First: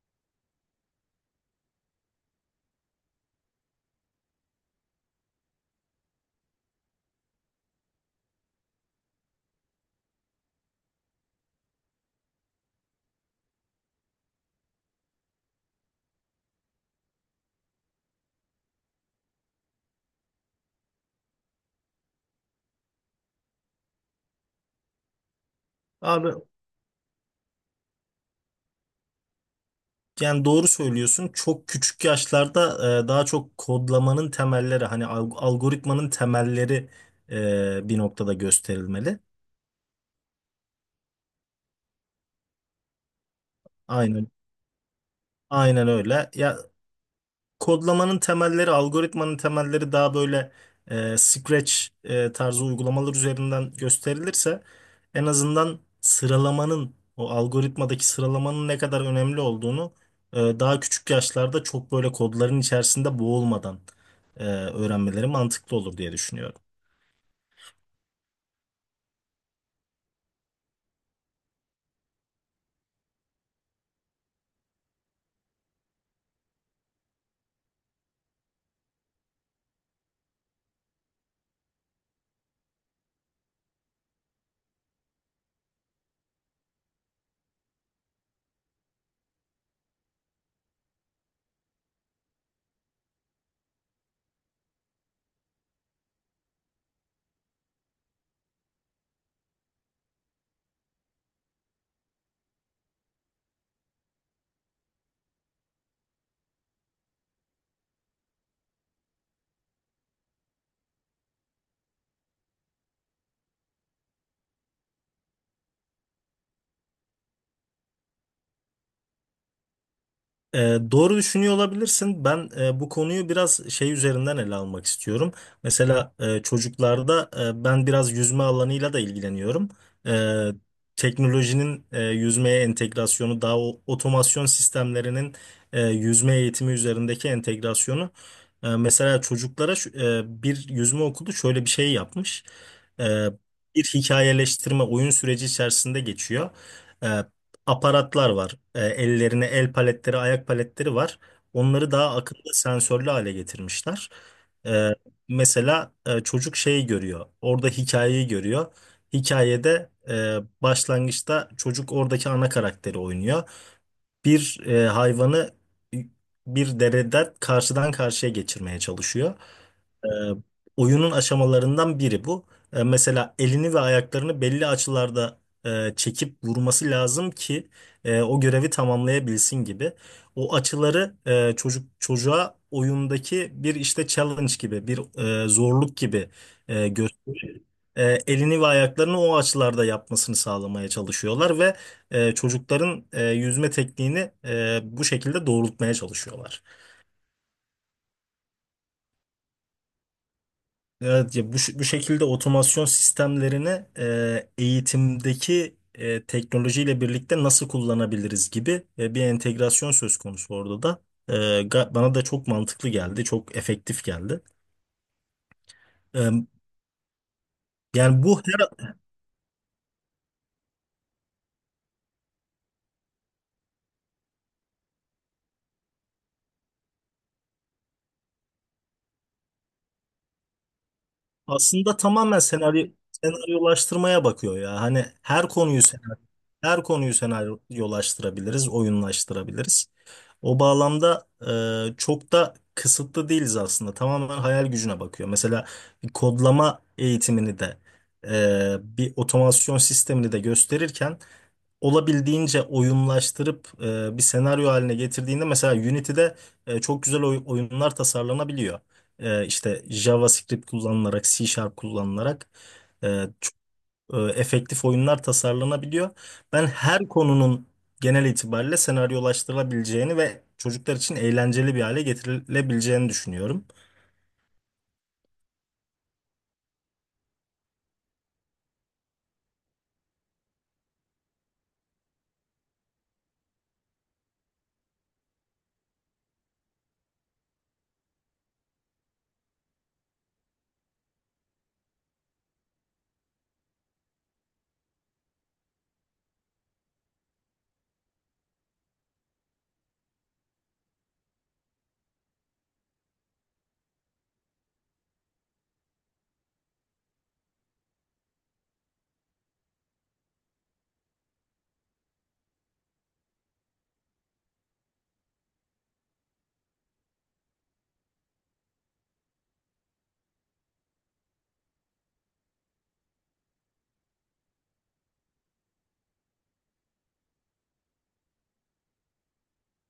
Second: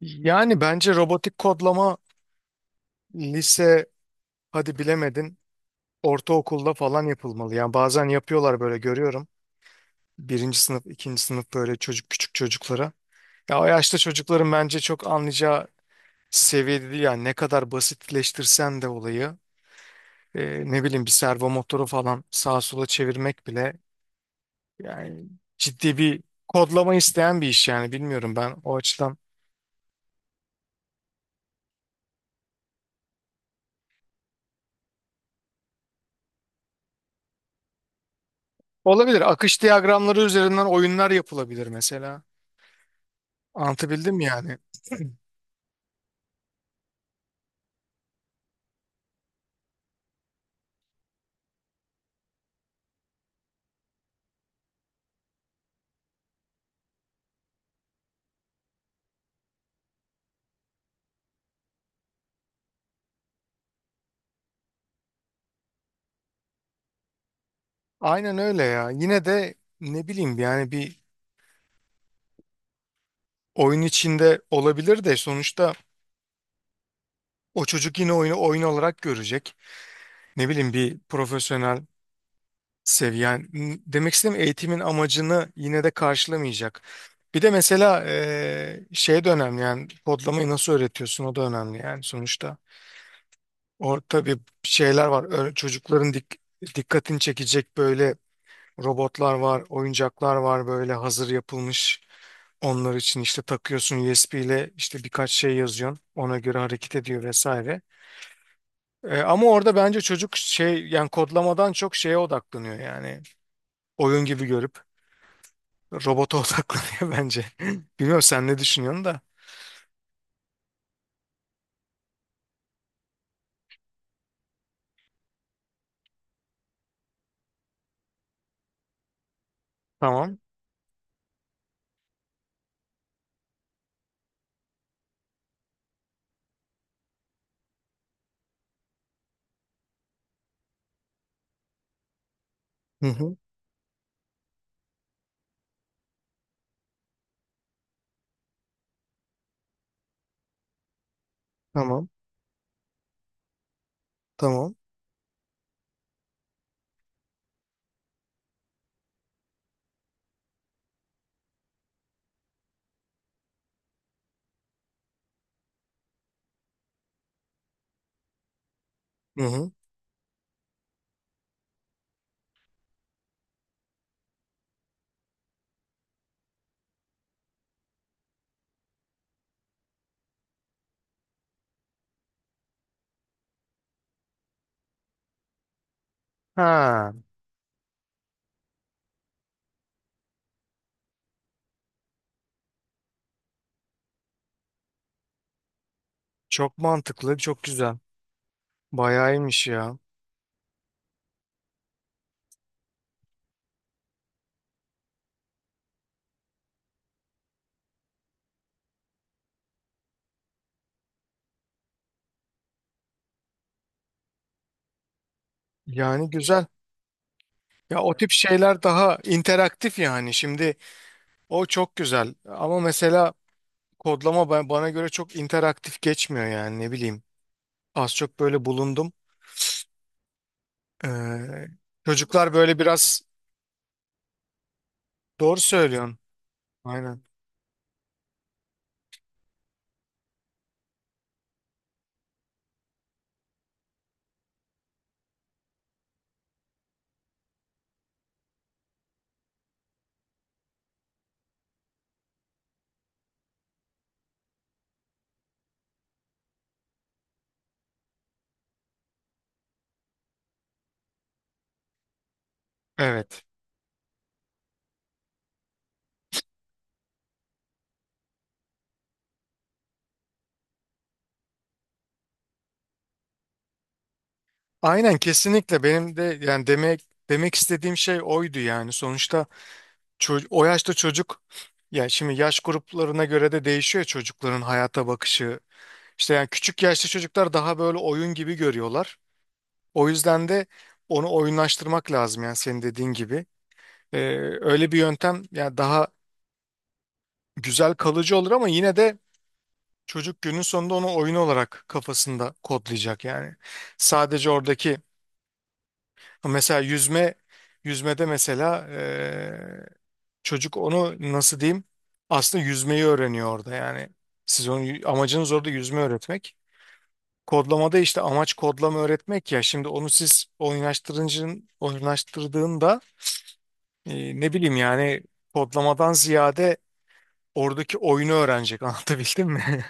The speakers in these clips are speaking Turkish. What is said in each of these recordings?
Yani bence robotik kodlama lise hadi bilemedin ortaokulda falan yapılmalı. Yani bazen yapıyorlar böyle görüyorum. Birinci sınıf, ikinci sınıf böyle çocuk küçük çocuklara. Ya o yaşta çocukların bence çok anlayacağı seviyede değil yani ne kadar basitleştirsen de olayı ne bileyim bir servo motoru falan sağa sola çevirmek bile yani ciddi bir Abi kodlama isteyen bir iş yani bilmiyorum ben o açıdan. yani doğru söylüyorsun. Çok küçük yaşlarda daha çok kodlamanın temelleri hani algoritmanın temelleri bir noktada gösterilmeli. Olabilir akış diyagramları üzerinden oyunlar yapılabilir mesela. Anlatabildim mi Aynen yani? aynen öyle. Ya kodlamanın temelleri, algoritmanın temelleri daha böyle Scratch tarzı uygulamalar üzerinden gösterilirse en azından sıralamanın o algoritmadaki sıralamanın ne kadar önemli olduğunu daha küçük yaşlarda çok böyle kodların içerisinde boğulmadan öğrenmeleri mantıklı olur diye düşünüyorum. Aynen öyle ya. Yine de ne bileyim yani bir oyun içinde olabilir de sonuçta o çocuk yine oyunu oyun olarak görecek. Ne bileyim bir profesyonel seviye. Yani demek istediğim eğitimin amacını yine de karşılamayacak. Bir de mesela şey de önemli yani kodlamayı nasıl öğretiyorsun o da önemli yani sonuçta. Orada bir şeyler var. Çocukların dikkatini çekecek böyle robotlar var, oyuncaklar var böyle hazır yapılmış. Onlar için işte takıyorsun USB ile işte birkaç şey yazıyorsun. Ona göre hareket ediyor vesaire. Ama orada bence çocuk şey yani kodlamadan çok şeye odaklanıyor yani. Oyun gibi görüp robota odaklanıyor bence. Bilmiyorum sen ne düşünüyorsun da. E, doğru düşünüyor olabilirsin. Ben bu konuyu biraz şey üzerinden ele almak istiyorum. Mesela çocuklarda ben biraz yüzme alanıyla da ilgileniyorum. Tamam. E, Teknolojinin yüzmeye entegrasyonu, daha otomasyon sistemlerinin yüzme eğitimi üzerindeki entegrasyonu. Mesela çocuklara bir yüzme okulu şöyle bir şey yapmış. Hı E, hı. Bir hikayeleştirme oyun süreci içerisinde geçiyor, aparatlar var. Ellerine el paletleri, ayak paletleri var. Onları Tamam. daha akıllı sensörlü hale getirmişler. Tamam. E, Mesela çocuk şeyi görüyor. Orada hikayeyi görüyor. Hikayede başlangıçta çocuk oradaki ana karakteri oynuyor. Bir hayvanı bir dereden karşıdan karşıya geçirmeye çalışıyor. Hı hı. E, Oyunun aşamalarından biri bu. Mesela elini ve ayaklarını belli açılarda çekip vurması lazım ki o görevi tamamlayabilsin gibi. O açıları çocuğa oyundaki bir işte challenge gibi, bir zorluk gibi Ha, gösterip elini ve ayaklarını o açılarda yapmasını sağlamaya çalışıyorlar ve çocukların yüzme tekniğini bu şekilde doğrultmaya çalışıyorlar. çok mantıklı, çok güzel. Bayağı iyiymiş ya. Evet, ya bu, bu şekilde otomasyon sistemlerini eğitimdeki teknolojiyle birlikte nasıl kullanabiliriz gibi bir entegrasyon söz konusu orada da. E, bana da çok mantıklı geldi, çok efektif geldi. Yani E, güzel. Ya o Yani tip bu şeyler her, daha interaktif yani. Şimdi o çok güzel. Ama mesela kodlama ben, bana göre çok interaktif geçmiyor yani ne bileyim. Az çok böyle bulundum. Ee, aslında tamamen Çocuklar böyle senaryo biraz senaryolaştırmaya bakıyor ya. Hani doğru söylüyorsun. her konuyu Aynen. senaryolaştırabiliriz, oyunlaştırabiliriz. O bağlamda çok da kısıtlı değiliz aslında. Tamamen hayal gücüne bakıyor. Mesela bir kodlama eğitimini de bir otomasyon sistemini de gösterirken olabildiğince oyunlaştırıp bir senaryo haline getirdiğinde mesela Unity'de çok güzel oyunlar tasarlanabiliyor. İşte JavaScript kullanılarak, C Sharp kullanılarak. E, Evet. Efektif oyunlar tasarlanabiliyor. Ben her konunun genel itibariyle senaryolaştırılabileceğini ve çocuklar için eğlenceli bir hale getirilebileceğini düşünüyorum. Aynen kesinlikle benim de yani demek istediğim şey oydu yani. Sonuçta o yaşta çocuk ya şimdi yaş gruplarına göre de değişiyor ya çocukların hayata bakışı. İşte yani küçük yaşta çocuklar daha böyle oyun gibi görüyorlar. O yüzden de onu oyunlaştırmak lazım yani senin dediğin gibi. Ee, Öyle bir yöntem yani daha güzel kalıcı olur ama yine de çocuk günün sonunda onu oyun olarak kafasında kodlayacak yani. Sadece oradaki mesela yüzmede mesela çocuk onu nasıl diyeyim aslında yüzmeyi öğreniyor orada yani. Siz onu amacınız orada yüzme öğretmek. Kodlamada işte amaç kodlama öğretmek ya şimdi onu siz oyunlaştırdığında ne bileyim yani kodlamadan ziyade oradaki oyunu öğrenecek anlatabildim mi?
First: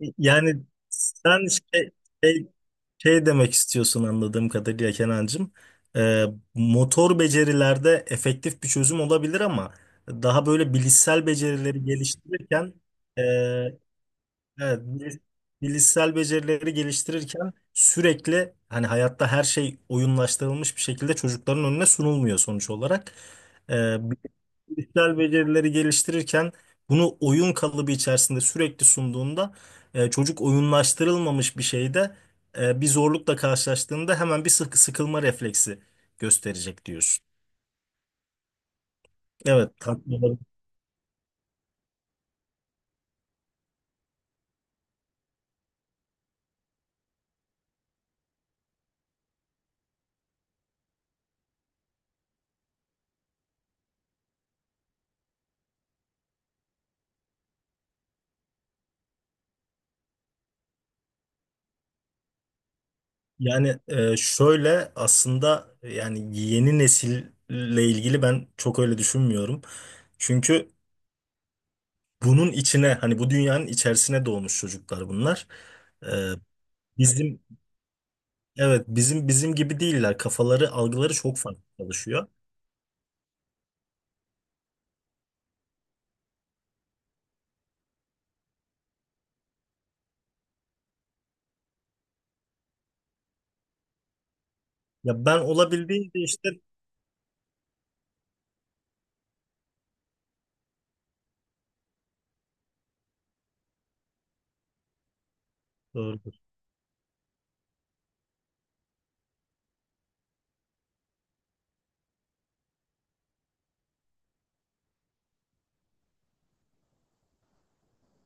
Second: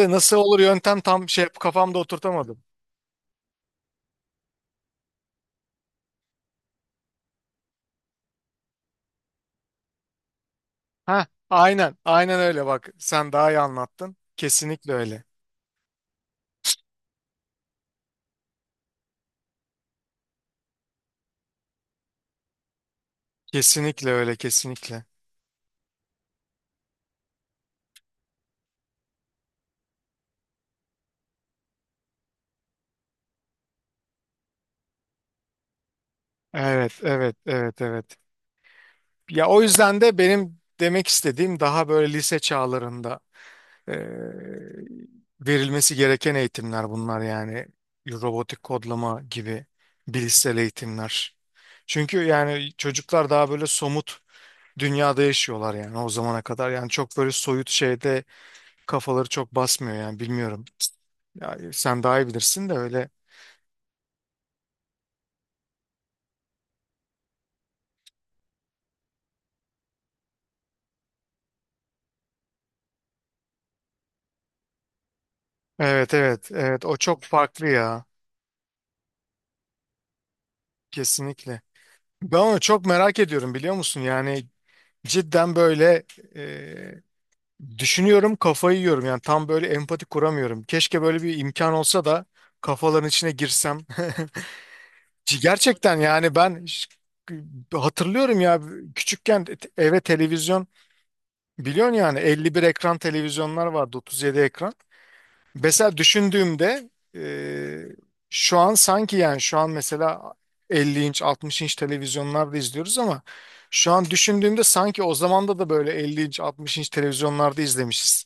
E, nasıl Yani olur yöntem tam şey sen kafamda şey, oturtamadım. şey demek istiyorsun anladığım kadarıyla Kenancığım. E, Motor becerilerde efektif bir çözüm olabilir ama daha böyle Ha, bilişsel becerileri aynen, aynen öyle geliştirirken bak. e, Sen daha iyi anlattın. evet, Kesinlikle öyle. bilişsel becerileri geliştirirken sürekli hani hayatta her şey oyunlaştırılmış bir şekilde çocukların önüne sunulmuyor sonuç olarak. Ee, Kesinlikle öyle, kesinlikle. Bilişsel becerileri geliştirirken bunu oyun kalıbı içerisinde sürekli sunduğunda çocuk oyunlaştırılmamış bir şeyde bir zorlukla karşılaştığında hemen bir sıkılma refleksi gösterecek Evet, diyorsun. evet, evet, evet. Ya o Evet, yüzden de tatlı. benim demek istediğim daha böyle lise çağlarında e, verilmesi gereken eğitimler bunlar yani robotik kodlama gibi bilişsel eğitimler. Çünkü yani çocuklar daha böyle somut dünyada yaşıyorlar yani o zamana kadar yani çok böyle soyut şeyde kafaları çok basmıyor yani bilmiyorum. Ya, sen daha iyi bilirsin de öyle. Yani şöyle aslında yani yeni nesille ilgili ben çok öyle düşünmüyorum. Çünkü bunun içine hani bu dünyanın içerisine doğmuş çocuklar bunlar. E, Evet evet evet o çok Bizim, farklı ya evet bizim gibi değiller. Kafaları, algıları çok kesinlikle. farklı çalışıyor. Ben onu çok merak ediyorum biliyor musun? Yani cidden böyle e, düşünüyorum kafayı yiyorum yani tam böyle empati kuramıyorum. Keşke böyle bir imkan olsa da kafaların içine girsem. Ya C ben gerçekten olabildiğince yani işte hatırlıyorum ya küçükken eve televizyon biliyorsun yani 51 ekran televizyonlar vardı 37 ekran. Mesela doğrudur. düşündüğümde e, şu an sanki yani şu an mesela 50 inç 60 inç televizyonlarda izliyoruz ama şu an düşündüğümde sanki o zamanda da böyle 50 inç 60 inç televizyonlarda izlemişiz.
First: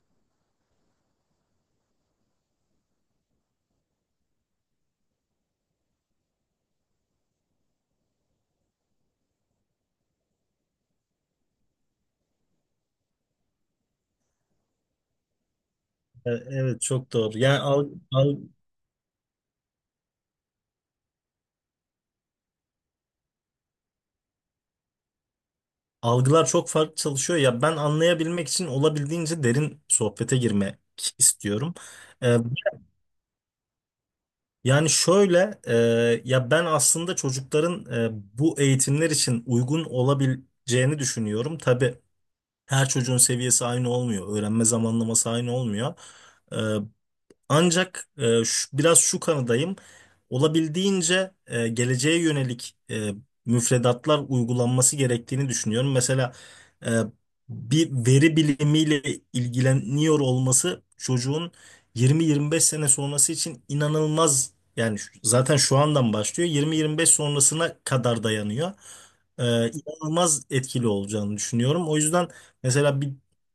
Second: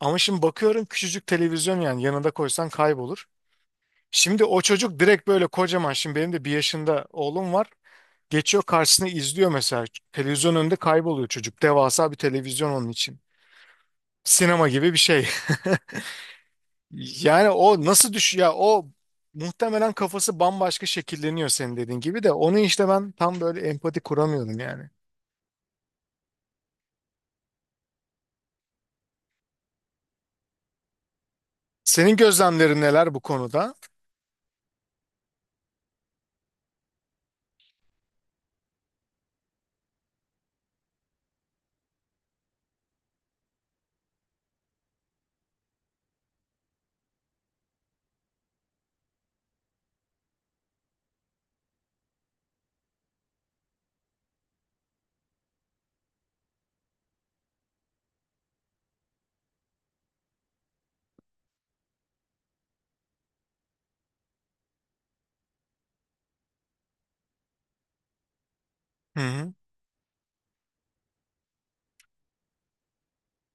Ama şimdi bakıyorum küçücük televizyon yani yanında koysan kaybolur. Şimdi o çocuk direkt böyle kocaman şimdi benim de bir yaşında oğlum var. Geçiyor karşısına izliyor mesela. Televizyon önünde kayboluyor çocuk. Devasa bir televizyon onun için. Sinema gibi bir şey. Evet, çok doğru. Yani Yani o nasıl düş ya o muhtemelen kafası bambaşka şekilleniyor senin dediğin gibi de onu işte ben tam böyle empati kuramıyorum yani. algılar çok farklı çalışıyor. Ya ben anlayabilmek için olabildiğince derin sohbete girmek istiyorum. Senin gözlemlerin neler bu konuda? Yani şöyle, ya ben aslında çocukların bu eğitimler için uygun olabileceğini düşünüyorum. Tabii her çocuğun seviyesi aynı olmuyor, öğrenme zamanlaması aynı olmuyor. E, Ancak biraz şu kanıdayım. Olabildiğince geleceğe yönelik müfredatlar uygulanması gerektiğini düşünüyorum. Mesela e, bir veri bilimiyle ilgileniyor olması çocuğun 20-25 sene sonrası için inanılmaz. Yani zaten şu andan başlıyor. 20-25 sonrasına kadar dayanıyor. Hı hı. İnanılmaz etkili olacağını düşünüyorum. O yüzden mesela bir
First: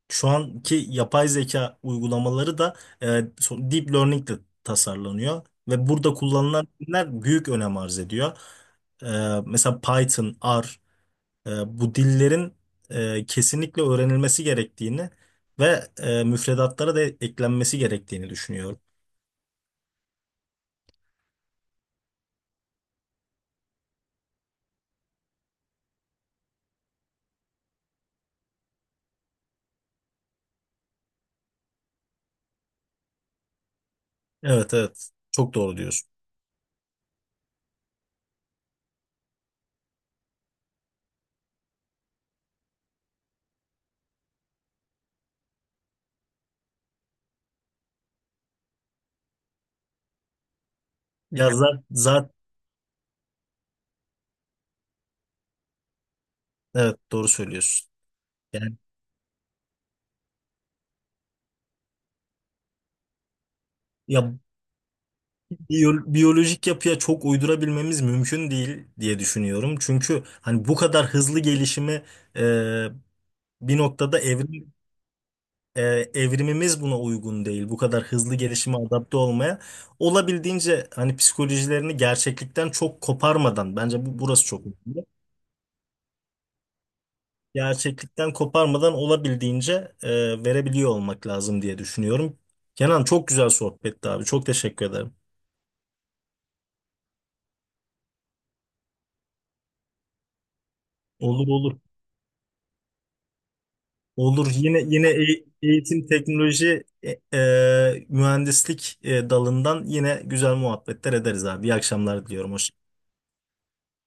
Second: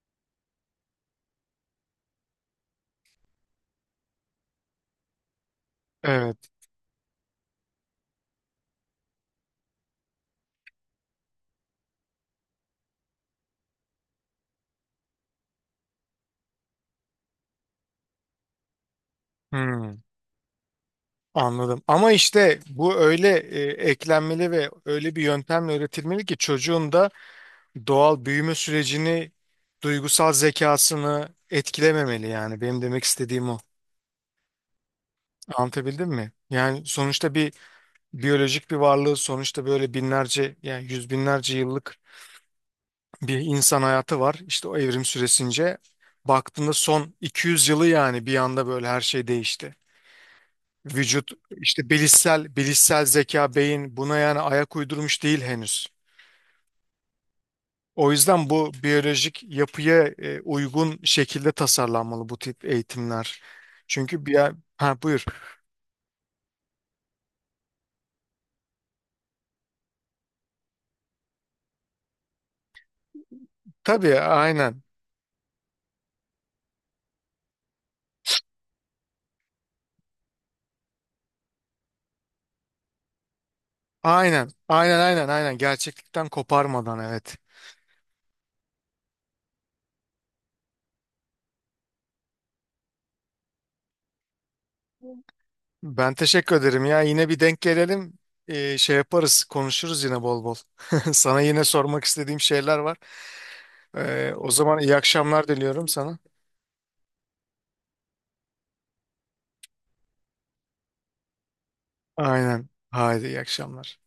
şu anki yapay zeka uygulamaları da deep learning de tasarlanıyor ve burada Evet. kullanılan diller büyük önem arz ediyor. E, Mesela Python, R, bu dillerin kesinlikle öğrenilmesi gerektiğini ve müfredatlara da eklenmesi gerektiğini düşünüyorum. Hı. Anladım. Ama işte bu öyle eklenmeli ve öyle bir yöntemle öğretilmeli ki çocuğun da doğal büyüme sürecini, duygusal zekasını etkilememeli yani. Benim demek istediğim o. Evet evet, çok doğru Anlatabildim diyorsun. mi? Yani sonuçta bir biyolojik bir varlığı sonuçta böyle binlerce yani yüz binlerce yıllık bir insan hayatı var. İşte o evrim süresince baktığında son 200 yılı yani bir anda böyle her şey değişti. Vücut Ya zaten işte zaten bilişsel zeka beyin buna yani ayak uydurmuş değil henüz. evet doğru söylüyorsun. O yüzden bu Yani biyolojik yapıya uygun şekilde tasarlanmalı bu tip eğitimler. Çünkü ya bir ha buyur. Biyolojik yapıya çok uydurabilmemiz mümkün değil diye düşünüyorum. Çünkü hani bu kadar hızlı gelişimi e, bir Tabii noktada aynen. e, evrimimiz buna uygun değil. Bu kadar hızlı gelişime adapte olmaya. Olabildiğince hani psikolojilerini gerçeklikten çok koparmadan, bence bu, burası Aynen. çok Aynen önemli. aynen aynen gerçeklikten koparmadan evet. Gerçeklikten koparmadan olabildiğince verebiliyor olmak lazım diye düşünüyorum. Kenan, çok güzel sohbetti abi. Çok teşekkür ederim. Ben teşekkür ederim ya. Yine bir denk gelelim. Şey yaparız, konuşuruz yine bol bol. Sana Olur yine olur. sormak istediğim şeyler var. Olur. O zaman Yine iyi yine akşamlar diliyorum eğitim, sana. teknoloji, mühendislik dalından yine güzel muhabbetler ederiz abi. İyi akşamlar diliyorum. Aynen. Hoşça Haydi iyi akşamlar.